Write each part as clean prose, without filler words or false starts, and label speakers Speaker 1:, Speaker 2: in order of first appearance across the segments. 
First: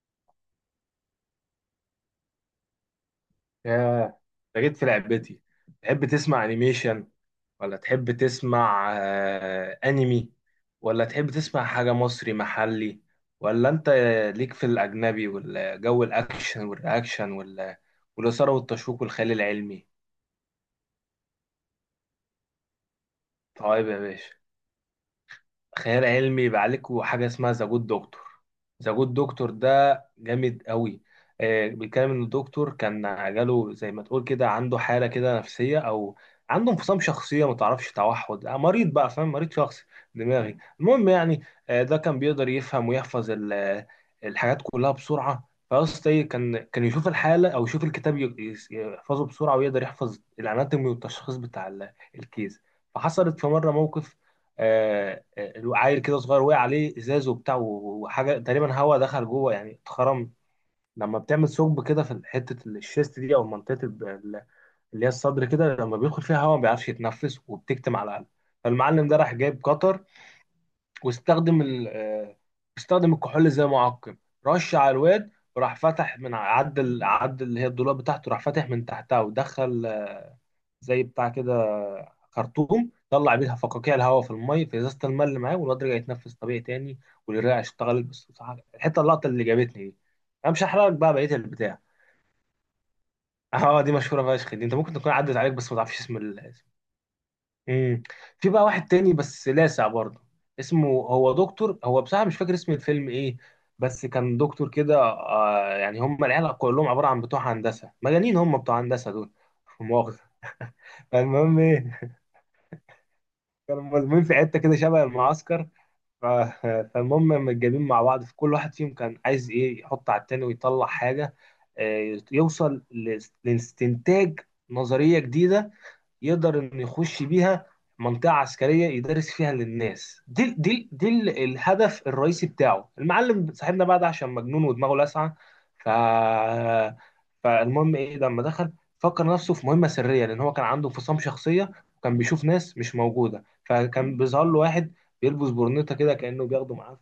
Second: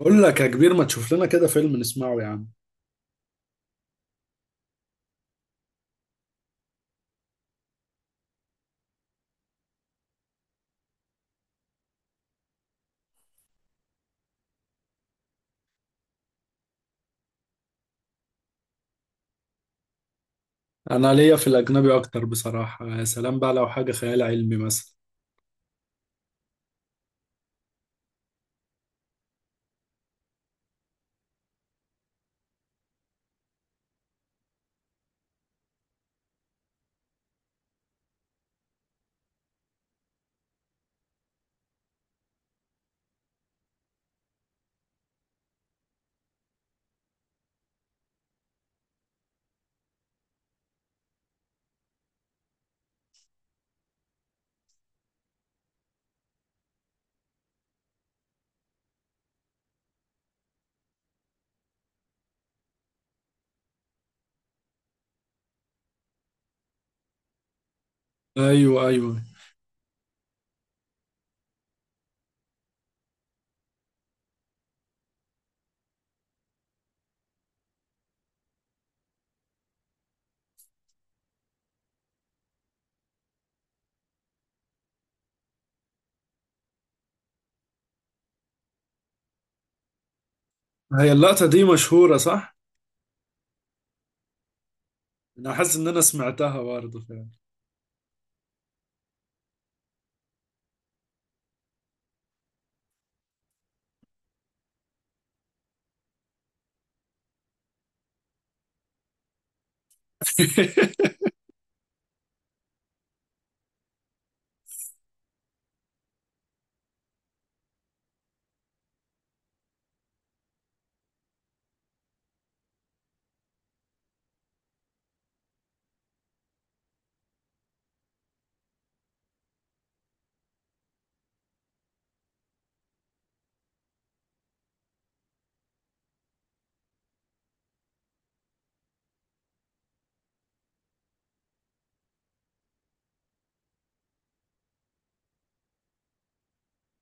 Speaker 1: بقول لك يا كبير، ما تشوف لنا كده فيلم نسمعه يا عم.
Speaker 2: ياه. ده جيت في لعبتي. تحب تسمع انيميشن، ولا تحب تسمع انمي، ولا تحب تسمع حاجة مصري محلي؟ ولا انت ليك في الاجنبي والجو الاكشن والرياكشن والاثارة والتشويق والخيال العلمي؟
Speaker 1: انا ليا في الاجنبي اكتر بصراحة، يا سلام بقى لو
Speaker 2: طيب
Speaker 1: حاجة
Speaker 2: يا
Speaker 1: خيال
Speaker 2: باشا،
Speaker 1: علمي مثلا.
Speaker 2: خيال علمي يبقى عليك حاجه اسمها ذا جود دكتور. ذا جود دكتور ده جامد قوي. بيتكلم ان الدكتور كان جاله زي ما تقول كده، عنده حاله كده نفسيه، او عنده انفصام شخصيه، ما تعرفش، توحد، مريض بقى، فاهم؟ مريض شخصي دماغي، المهم يعني. ده كان بيقدر يفهم ويحفظ الحاجات كلها بسرعه. فاصل ايه، كان يشوف الحاله او يشوف الكتاب يحفظه بسرعه، ويقدر يحفظ الاناتومي والتشخيص بتاع الكيس. فحصلت في مره موقف، آه، عيل كده صغير وقع عليه ازاز وبتاع وحاجه، تقريبا هوا دخل جوه يعني، اتخرم. لما بتعمل ثقب كده في حته الشيست دي، او منطقه اللي هي الصدر كده، لما بيدخل فيها هوا ما بيعرفش يتنفس، وبتكتم على القلب.
Speaker 1: ايوه
Speaker 2: فالمعلم ده
Speaker 1: ايوه،
Speaker 2: راح جايب قطر، واستخدم ال آه، استخدم الكحول زي معقم، رش على الواد، وراح فتح من عدل اللي هي الدولاب بتاعته، راح فاتح من تحتها ودخل زي بتاع كده خرطوم، طلع بيها فقاقيع الهواء في الميه في ازازه الماء اللي معاه، والواد رجع يتنفس طبيعي تاني، والرئه اشتغلت. بس بصراحة اللقطه اللي جابتني دي. انا مش هحرقك
Speaker 1: هي
Speaker 2: بقى بقيه
Speaker 1: اللقطة دي
Speaker 2: البتاع.
Speaker 1: مشهورة صح.
Speaker 2: اه دي مشهوره فشخ دي، انت ممكن تكون عدت عليك
Speaker 1: انا
Speaker 2: بس
Speaker 1: حاسس
Speaker 2: ما
Speaker 1: ان انا
Speaker 2: تعرفش
Speaker 1: سمعتها
Speaker 2: الاسم.
Speaker 1: برضه فعلا.
Speaker 2: امم. في بقى واحد تاني بس لاسع برضه، اسمه هو دكتور، هو بصراحه مش فاكر اسم الفيلم ايه، بس كان دكتور كده، يعني هم العيال كلهم عباره عن بتوع هندسه مجانين، هم بتوع هندسه دول. مؤاخذة. فالمهم ايه، كانوا ملمومين في حته كده شبه المعسكر. ف- فالمهم متجابين مع بعض، فكل واحد فيهم كان عايز ايه، يحط على التاني ويطلع حاجه، يوصل لاستنتاج، نظريه جديده، يقدر انه يخش بيها منطقة عسكرية يدرس فيها للناس. الهدف الرئيسي بتاعه المعلم صاحبنا بقى ده، عشان مجنون ودماغه لاسعة. ف فالمهم ايه، لما دخل فكر نفسه في مهمة سرية، لان هو كان عنده انفصام شخصية، وكان بيشوف ناس مش موجودة، فكان بيظهر له واحد بيلبس برنيطة كده كأنه بياخده معاه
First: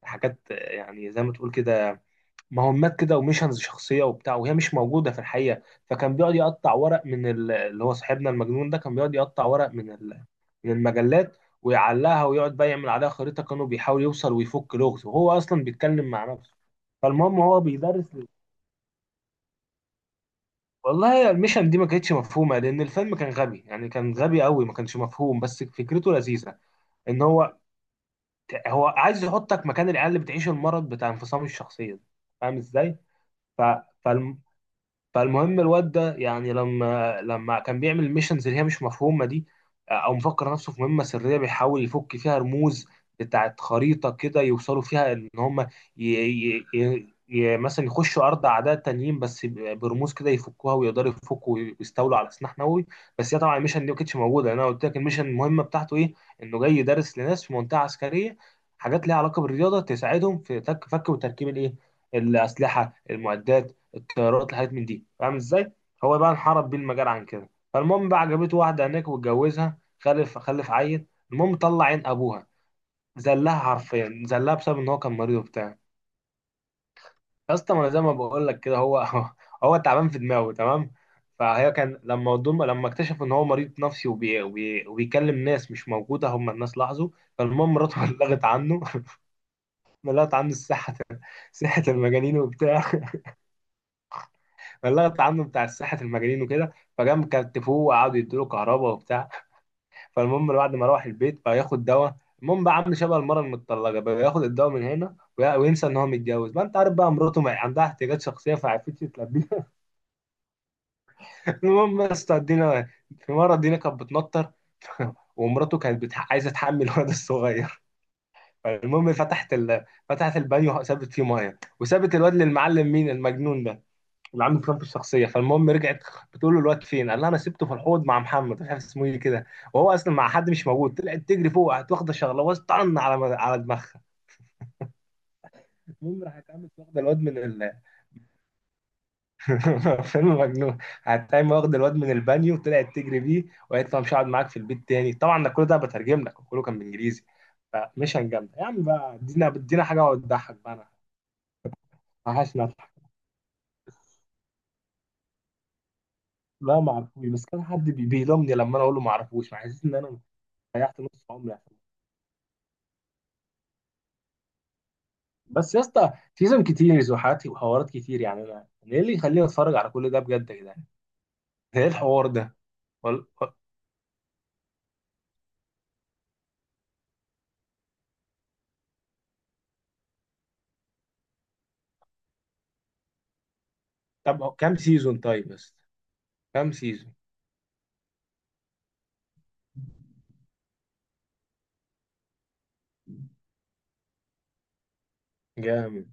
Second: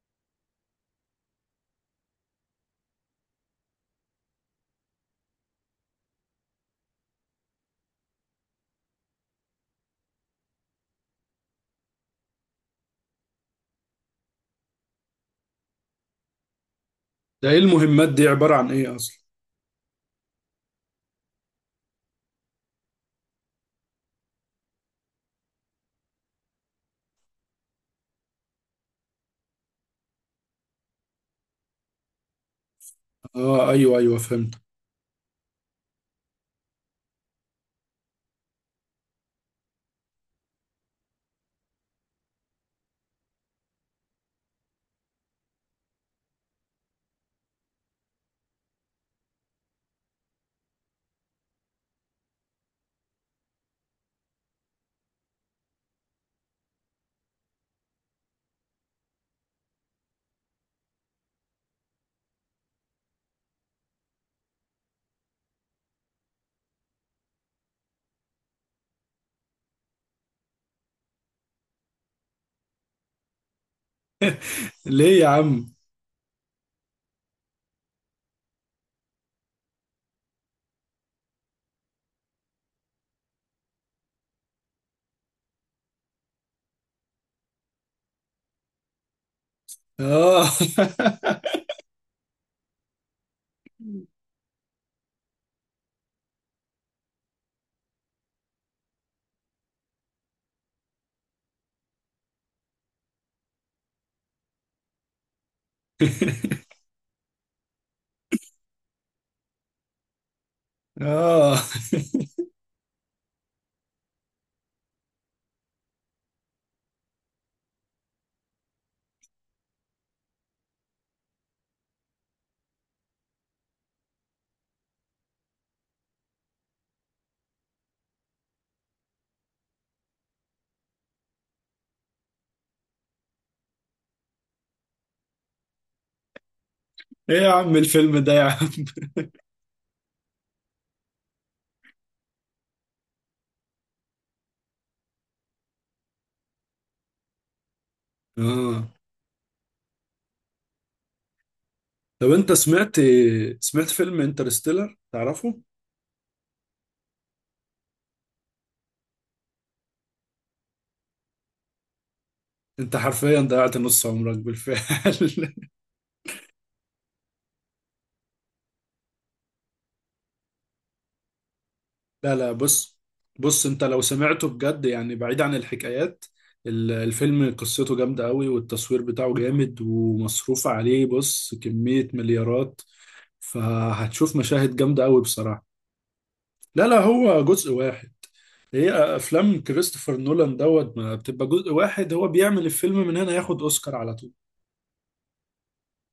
Speaker 2: في حاجات، يعني زي ما تقول كده مهمات كده وميشنز شخصيه وبتاع، وهي مش موجوده في الحقيقه. فكان بيقعد يقطع ورق من اللي هو صاحبنا المجنون ده كان بيقعد يقطع ورق من من المجلات، ويعلقها ويقعد بقى يعمل عليها خريطه، كانوا بيحاول يوصل ويفك لغز، وهو اصلا بيتكلم مع نفسه. فالمهم
Speaker 1: ده ايه
Speaker 2: هو
Speaker 1: المهمات
Speaker 2: بيدرس
Speaker 1: دي عبارة عن ايه اصلا؟
Speaker 2: والله الميشن دي ما كانتش مفهومه، لان الفيلم كان غبي يعني، كان غبي قوي، ما كانش مفهوم، بس فكرته لذيذه. ان هو عايز يحطك مكان العيال اللي بتعيش المرض بتاع انفصام الشخصيه ده. فاهم ازاي؟ ف...
Speaker 1: اه ايوه ايوه، فهمت.
Speaker 2: فالمهم الواد ده يعني، لما كان بيعمل الميشنز اللي هي مش مفهومه دي، او مفكر نفسه في مهمه سريه بيحاول يفك فيها رموز بتاعت خريطه كده، يوصلوا فيها ان هم مثلا يخشوا ارض اعداء تانيين، بس برموز كده يفكوها، ويقدروا يفكوا ويستولوا على سلاح نووي. بس هي طبعا الميشن دي ما كانتش موجوده، لأن انا قلت لك الميشن المهمه بتاعته ايه، انه جاي يدرس لناس في منطقه عسكريه حاجات ليها علاقه بالرياضه، تساعدهم في فك وتركيب الايه، الاسلحه، المعدات، الطيارات، الحاجات من دي، فاهم ازاي؟ هو بقى انحرف بيه المجال عن كده. فالمهم بقى عجبته واحده هناك واتجوزها، خلف عيل. المهم طلع عين ابوها، زلها حرفيا، زلها بسبب ان هو كان
Speaker 1: ليه يا
Speaker 2: مريض
Speaker 1: عم؟
Speaker 2: وبتاع. يا اسطى، ما انا زي ما بقول لك كده، هو هو تعبان في دماغه تمام. فهي كان لما اكتشف ان هو مريض نفسي وبيكلم ناس مش موجوده، هم الناس لاحظوا. فالمهم مراته بلغت عنه، بلغت
Speaker 1: اه.
Speaker 2: عنه الصحه، صحه المجانين وبتاع، فاللغط عنه بتاع الساحة المجانين وكده. فجم كتفوه وقعدوا يدوا له كهرباء وبتاع. فالمهم بعد ما روح البيت بقى ياخد دواء، المهم بقى عامل شبه المرة المتطلقة بقى، ياخد الدواء من هنا وينسى ان هو متجوز، ما انت عارف بقى مراته ما عندها احتياجات شخصية فعرفتش تلبيها.
Speaker 1: اه،
Speaker 2: المهم يا اسطى الدينا، في مرة الدينا كانت بتنطر، ومراته كانت عايزة تحمل. الولد الصغير، فالمهم فتحت فتحت البانيو، سابت فيه ميه، وسابت الواد للمعلم، مين؟ المجنون ده اللي عنده بطاقته الشخصيه. فالمهم رجعت بتقول له الواد فين، قال لها: انا سبته في الحوض مع محمد، مش عارف اسمه ايه كده، وهو اصلا مع حد مش موجود. طلعت تجري فوق، قعدت واخده شغله طن على دماغها. المهم راحت قامت واخده الواد من
Speaker 1: ايه يا عم الفيلم ده يا عم؟
Speaker 2: فيلم مجنون. قعدت قايمه واخده الواد من البانيو، وطلعت تجري بيه، وقالت له: أنا مش هقعد معاك في البيت تاني. طبعا ده كل ده بترجم لك، وكله كان بالانجليزي. فمش هنجمع يا عم
Speaker 1: اه،
Speaker 2: بقى، ادينا حاجه تضحك بقى،
Speaker 1: طب
Speaker 2: انا
Speaker 1: انت
Speaker 2: عشان اضحك.
Speaker 1: سمعت، سمعت فيلم انترستيلر تعرفه؟
Speaker 2: لا ما اعرفوش، بس كان حد بيلومني لما انا اقول له ما اعرفوش، مع اساس ان انا ضيعت نص عمري.
Speaker 1: انت حرفيا ضيعت نص عمرك بالفعل.
Speaker 2: بس يا اسطى، سيزون كتير، زحات وحوارات كتير، يعني أنا ايه اللي يخليني اتفرج على كل ده بجد يا جدعان؟ ايه الحوار
Speaker 1: لا لا،
Speaker 2: ده؟
Speaker 1: بص،
Speaker 2: وال...
Speaker 1: بص انت لو سمعته بجد يعني بعيد عن الحكايات، الفيلم قصته جامدة قوي والتصوير بتاعه جامد ومصروف عليه، بص كمية مليارات. فهتشوف
Speaker 2: طب
Speaker 1: مشاهد
Speaker 2: كام
Speaker 1: جامدة
Speaker 2: سيزون
Speaker 1: قوي
Speaker 2: طيب،
Speaker 1: بصراحة.
Speaker 2: بس كام
Speaker 1: لا لا،
Speaker 2: سيزون؟
Speaker 1: هو جزء واحد. هي افلام كريستوفر نولان دوت ما بتبقى جزء واحد، هو بيعمل الفيلم من هنا ياخد اوسكار على طول.
Speaker 2: جامد.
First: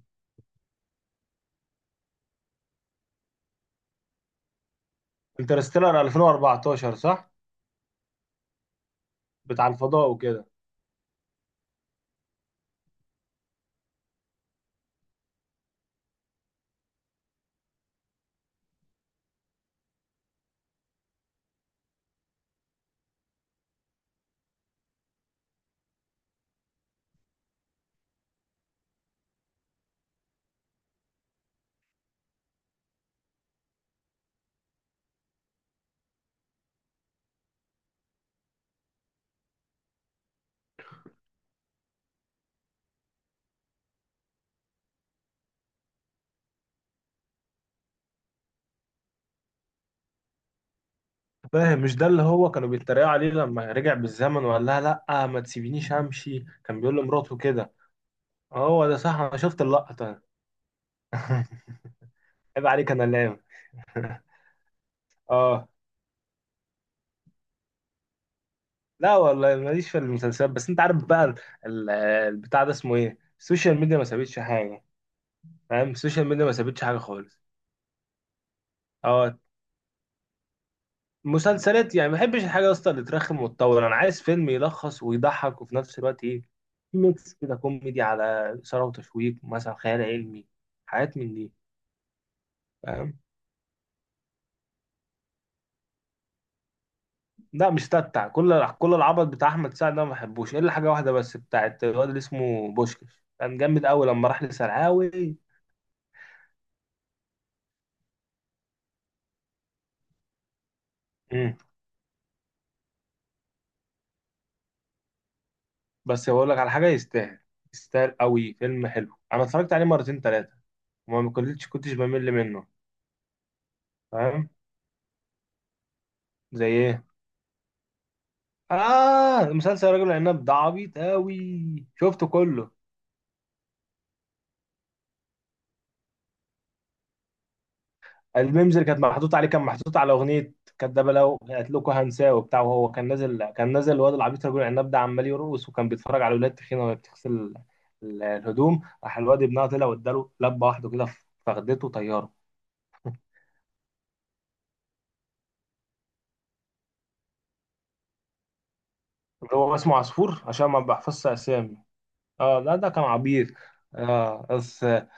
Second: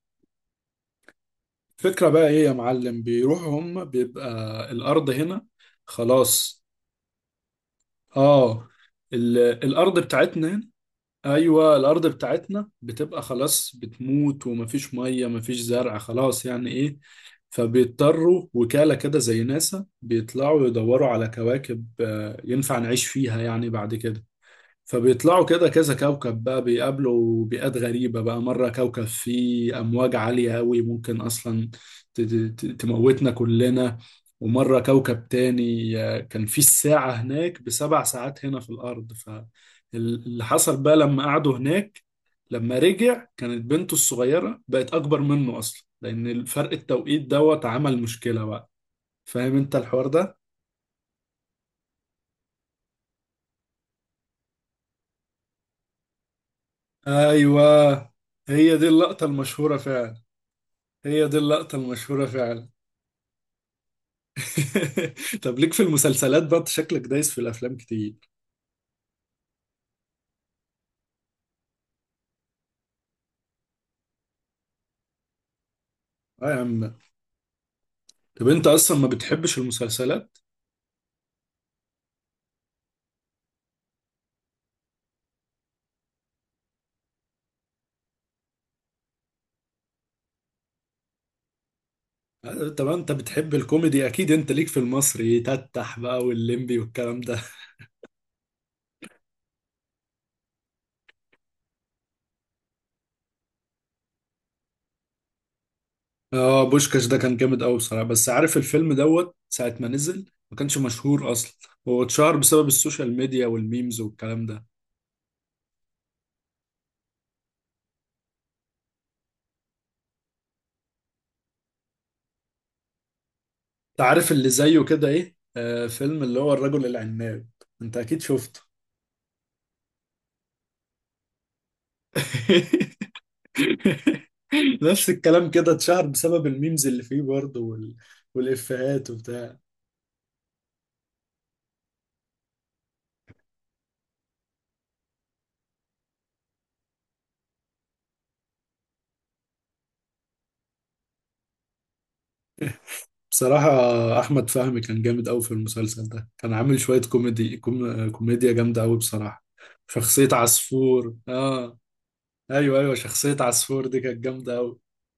Speaker 1: الفكرة بقى ايه يا معلم؟ بيروحوا هم، بيبقى الارض هنا
Speaker 2: انترستيلر
Speaker 1: خلاص.
Speaker 2: 2014، صح؟
Speaker 1: اه، ال...
Speaker 2: بتاع
Speaker 1: الارض
Speaker 2: الفضاء وكده؟
Speaker 1: بتاعتنا. ايوه، الارض بتاعتنا بتبقى خلاص، بتموت، ومفيش ميه مفيش زرع، خلاص يعني ايه. فبيضطروا وكالة كده زي ناسا بيطلعوا يدوروا على كواكب ينفع نعيش فيها يعني بعد كده. فبيطلعوا كده كذا كوكب بقى، بيقابلوا بيئات غريبة بقى. مرة كوكب فيه أمواج عالية أوي ممكن أصلا تموتنا كلنا. ومرة كوكب تاني كان فيه الساعة هناك بسبع ساعات هنا في الأرض. فاللي حصل بقى لما قعدوا هناك، لما رجع كانت بنته الصغيرة بقت أكبر منه أصلا، لأن الفرق التوقيت دوت عمل مشكلة بقى. فاهم أنت الحوار ده؟
Speaker 2: فاهم، مش ده اللي هو كانوا بيتريقوا عليه لما رجع بالزمن وقال لها: لا ما تسيبينيش امشي، كان بيقول لمراته كده؟
Speaker 1: أيوه، هي
Speaker 2: هو
Speaker 1: دي
Speaker 2: ده صح،
Speaker 1: اللقطة
Speaker 2: انا شفت
Speaker 1: المشهورة
Speaker 2: اللقطة.
Speaker 1: فعلا. هي دي اللقطة المشهورة
Speaker 2: عيب
Speaker 1: فعلا.
Speaker 2: عليك انا لام.
Speaker 1: طب
Speaker 2: اه.
Speaker 1: ليك في المسلسلات بقى؟ أنت شكلك دايس في الأفلام كتير.
Speaker 2: لا والله، ماليش في المسلسلات، بس انت عارف بقى ال- البتاع ده اسمه ايه، السوشيال ميديا ما سابتش حاجه، فاهم؟ السوشيال ميديا
Speaker 1: اه
Speaker 2: ما
Speaker 1: يا
Speaker 2: سابتش
Speaker 1: عم.
Speaker 2: حاجه خالص.
Speaker 1: طب أنت أصلا ما
Speaker 2: اه.
Speaker 1: بتحبش المسلسلات؟
Speaker 2: مسلسلات يعني، ما بحبش الحاجه يا اسطى اللي ترخم وتطول، انا عايز فيلم يلخص ويضحك، وفي نفس الوقت ايه، في ميكس كده كوميدي على اثاره وتشويق، مثلا خيال علمي، حاجات من دي.
Speaker 1: طب أنت
Speaker 2: فاهم.
Speaker 1: بتحب الكوميدي أكيد، أنت ليك في المصري يتتح بقى، واللمبي والكلام ده.
Speaker 2: لا مش تتع، كل العبط بتاع احمد سعد ده ما بحبوش، الا حاجه واحده بس بتاعت الواد اللي اسمه بوشكش، كان جامد قوي لما راح لسرعاوي.
Speaker 1: اه، بوشكاش ده كان جامد أوي بصراحة، بس عارف الفيلم دوت ساعة ما نزل ما كانش مشهور أصلا. هو اتشهر بسبب السوشيال ميديا والميمز والكلام ده.
Speaker 2: بس بقول لك على حاجه يستاهل، يستاهل قوي، فيلم حلو، انا اتفرجت عليه مرتين ثلاثه، وما كنتش بمل منه.
Speaker 1: أنت عارف اللي
Speaker 2: فاهم.
Speaker 1: زيه كده إيه؟ آه، فيلم اللي هو
Speaker 2: زي
Speaker 1: الرجل
Speaker 2: ايه؟
Speaker 1: العناب. أنت أكيد شفته.
Speaker 2: اه، مسلسل راجل العناب ده عبيط قوي، شفته كله.
Speaker 1: نفس الكلام، كده اتشهر بسبب الميمز اللي فيه برضه
Speaker 2: الميمز اللي كانت
Speaker 1: والإفيهات
Speaker 2: محطوط عليه،
Speaker 1: وبتاع.
Speaker 2: كان محطوط على اغنيه كدابه لو قالت لكم هنساه وبتاع، وهو كان نازل الواد العبيط رجل العناب ده عمال يرقص، وكان بيتفرج على ولاد تخينه وهي بتغسل الهدوم، راح الواد ابنها طلع واداله لبه واحده كده في فخدته طياره.
Speaker 1: بصراحة أحمد فهمي كان جامد أوي في المسلسل ده، كان عامل شوية كوميدي كوميديا جامدة أوي بصراحة.
Speaker 2: اللي هو اسمه
Speaker 1: شخصية
Speaker 2: عصفور، عشان ما
Speaker 1: عصفور
Speaker 2: بحفظش اسامي.
Speaker 1: آه.
Speaker 2: اه. لا
Speaker 1: أيوه
Speaker 2: ده
Speaker 1: أيوه،
Speaker 2: كان
Speaker 1: شخصية
Speaker 2: عبيط.
Speaker 1: عصفور دي كانت
Speaker 2: اه
Speaker 1: جامدة أوي.
Speaker 2: بس.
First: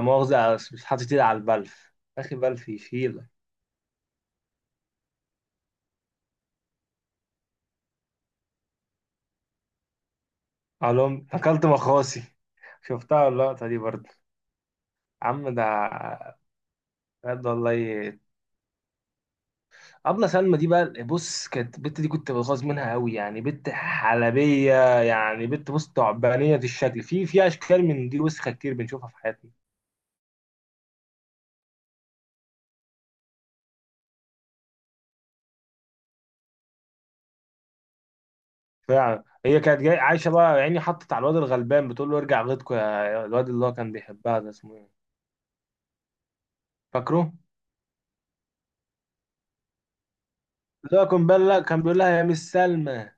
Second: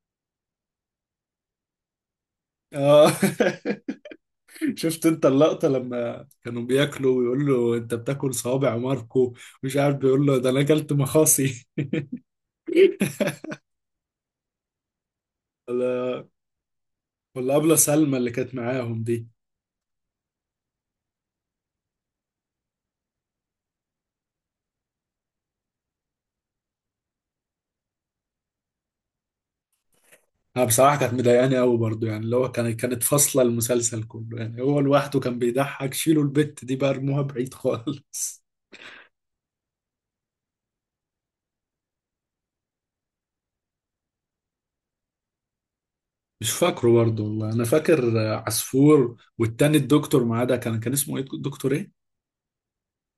Speaker 2: مؤاخذة، بس مش حاطط ايدي على البلف، اخي بلف
Speaker 1: آه.
Speaker 2: يشيلك.
Speaker 1: شفت أنت اللقطة لما كانوا بياكلوا ويقول له أنت بتاكل صوابع ماركو؟ مش عارف بيقول له ده أنا أكلت
Speaker 2: علوم
Speaker 1: مخاصي.
Speaker 2: اكلت مخاصي. شفتها اللقطة دي برضه. عم ده،
Speaker 1: ولا.
Speaker 2: بجد
Speaker 1: ولا أبلة سلمى
Speaker 2: والله.
Speaker 1: اللي كانت معاهم دي.
Speaker 2: ابله سلمى دي بقى، بص، كانت البت دي كنت بغاظ منها قوي، يعني بنت حلبية، يعني بنت بص تعبانية الشكل، في اشكال من دي وسخة كتير بنشوفها في حياتنا.
Speaker 1: أنا بصراحة كانت مضايقاني أوي برضه، يعني اللي هو كانت فاصلة المسلسل كله، يعني هو لوحده كان بيضحك. شيلوا البت دي بقى، ارموها بعيد خالص.
Speaker 2: فعلا، هي كانت جاي عايشة بقى يعني، حطت على الواد الغلبان بتقول له ارجع غيطكوا يا الواد، اللي هو كان بيحبها ده اسمه ايه؟
Speaker 1: مش فاكره برضه
Speaker 2: فاكره.
Speaker 1: والله. أنا فاكر عصفور، والتاني الدكتور معاه ده كان كان
Speaker 2: اللي هو
Speaker 1: اسمه إيه؟
Speaker 2: كان بيقول لها
Speaker 1: دكتور
Speaker 2: كان
Speaker 1: إيه؟
Speaker 2: بيقول لها يا مس سلمى،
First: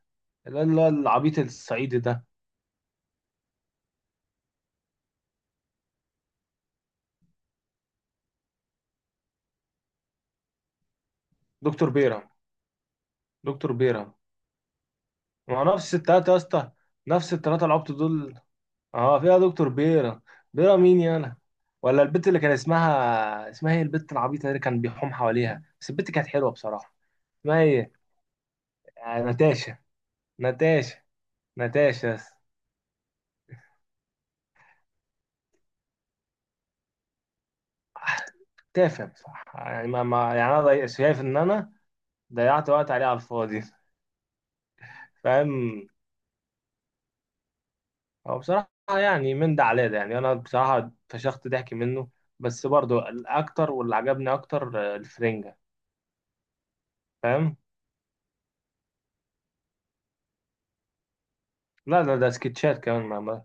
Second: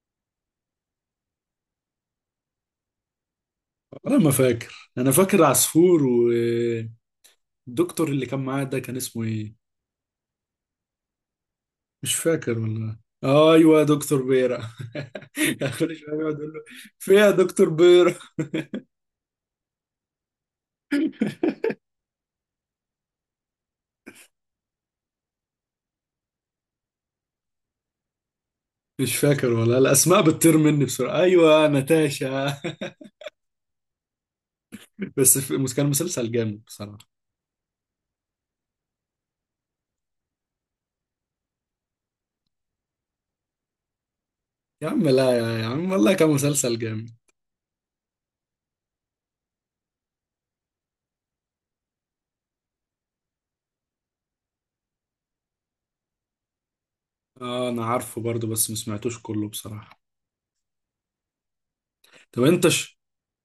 Speaker 2: اللي هو العبيط الصعيدي ده.
Speaker 1: أنا ما فاكر، أنا فاكر عصفور، والدكتور اللي كان معاه ده كان اسمه إيه؟
Speaker 2: دكتور
Speaker 1: مش
Speaker 2: بيرم.
Speaker 1: فاكر والله.
Speaker 2: دكتور
Speaker 1: أيوه يا
Speaker 2: بيرم.
Speaker 1: دكتور بيرة.
Speaker 2: ما هو
Speaker 1: كان
Speaker 2: نفس
Speaker 1: كل شوية
Speaker 2: التلاتة
Speaker 1: يقعد
Speaker 2: يا
Speaker 1: يقول له
Speaker 2: اسطى،
Speaker 1: فين يا
Speaker 2: نفس التلاتة
Speaker 1: دكتور
Speaker 2: العبط
Speaker 1: بيرة.
Speaker 2: دول. اه فيها دكتور بيرم. بيرم مين يانا؟ ولا البت اللي كان اسمها ايه، البت العبيطة اللي كان بيحوم حواليها، بس البت كانت حلوة بصراحة، اسمها ايه؟
Speaker 1: مش فاكر
Speaker 2: ناتاشا.
Speaker 1: والله، الأسماء بتطير مني
Speaker 2: ناتاشا،
Speaker 1: بسرعة. أيوه
Speaker 2: ناتاشا يا اسطى.
Speaker 1: ناتاشا. بس كان مسلسل جامد بصراحة.
Speaker 2: تافه بصراحة يعني، ما... ما... يعني انا شايف ان انا ضيعت وقت عليه على الفاضي.
Speaker 1: يا عم لا، يا
Speaker 2: فاهم،
Speaker 1: عم والله كان مسلسل جامد.
Speaker 2: هو بصراحة يعني من ده على ده، يعني أنا بصراحة فشخت ضحك منه. بس برضه الأكتر، واللي عجبني أكتر الفرنجة. فاهم؟
Speaker 1: اه انا عارفه برضو، بس ما سمعتوش كله بصراحة.
Speaker 2: لا، ده
Speaker 1: طب انت
Speaker 2: سكتشات
Speaker 1: ش...
Speaker 2: كمان،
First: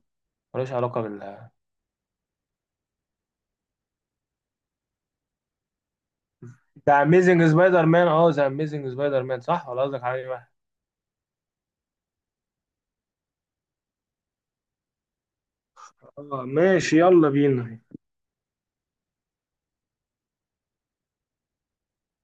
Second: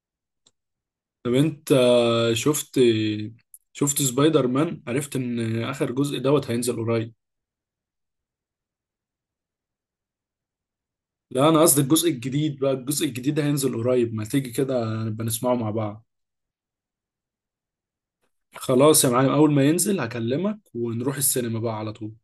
Speaker 2: ملوش علاقة
Speaker 1: طب
Speaker 2: بال.
Speaker 1: انت شفت، شفت سبايدر مان؟ عرفت ان اخر جزء دوت هينزل
Speaker 2: ده
Speaker 1: قريب.
Speaker 2: أميزنج سبايدر مان؟ أه، ذا أميزنج سبايدر مان، صح؟ ولا قصدك على أي واحد؟
Speaker 1: لا انا قصدي الجزء الجديد بقى، الجزء الجديد هينزل قريب، ما تيجي كده نبقى نسمعه مع بعض.
Speaker 2: اه ماشي، يلا بينا.
Speaker 1: خلاص يا معلم، اول ما ينزل هكلمك ونروح السينما بقى على طول.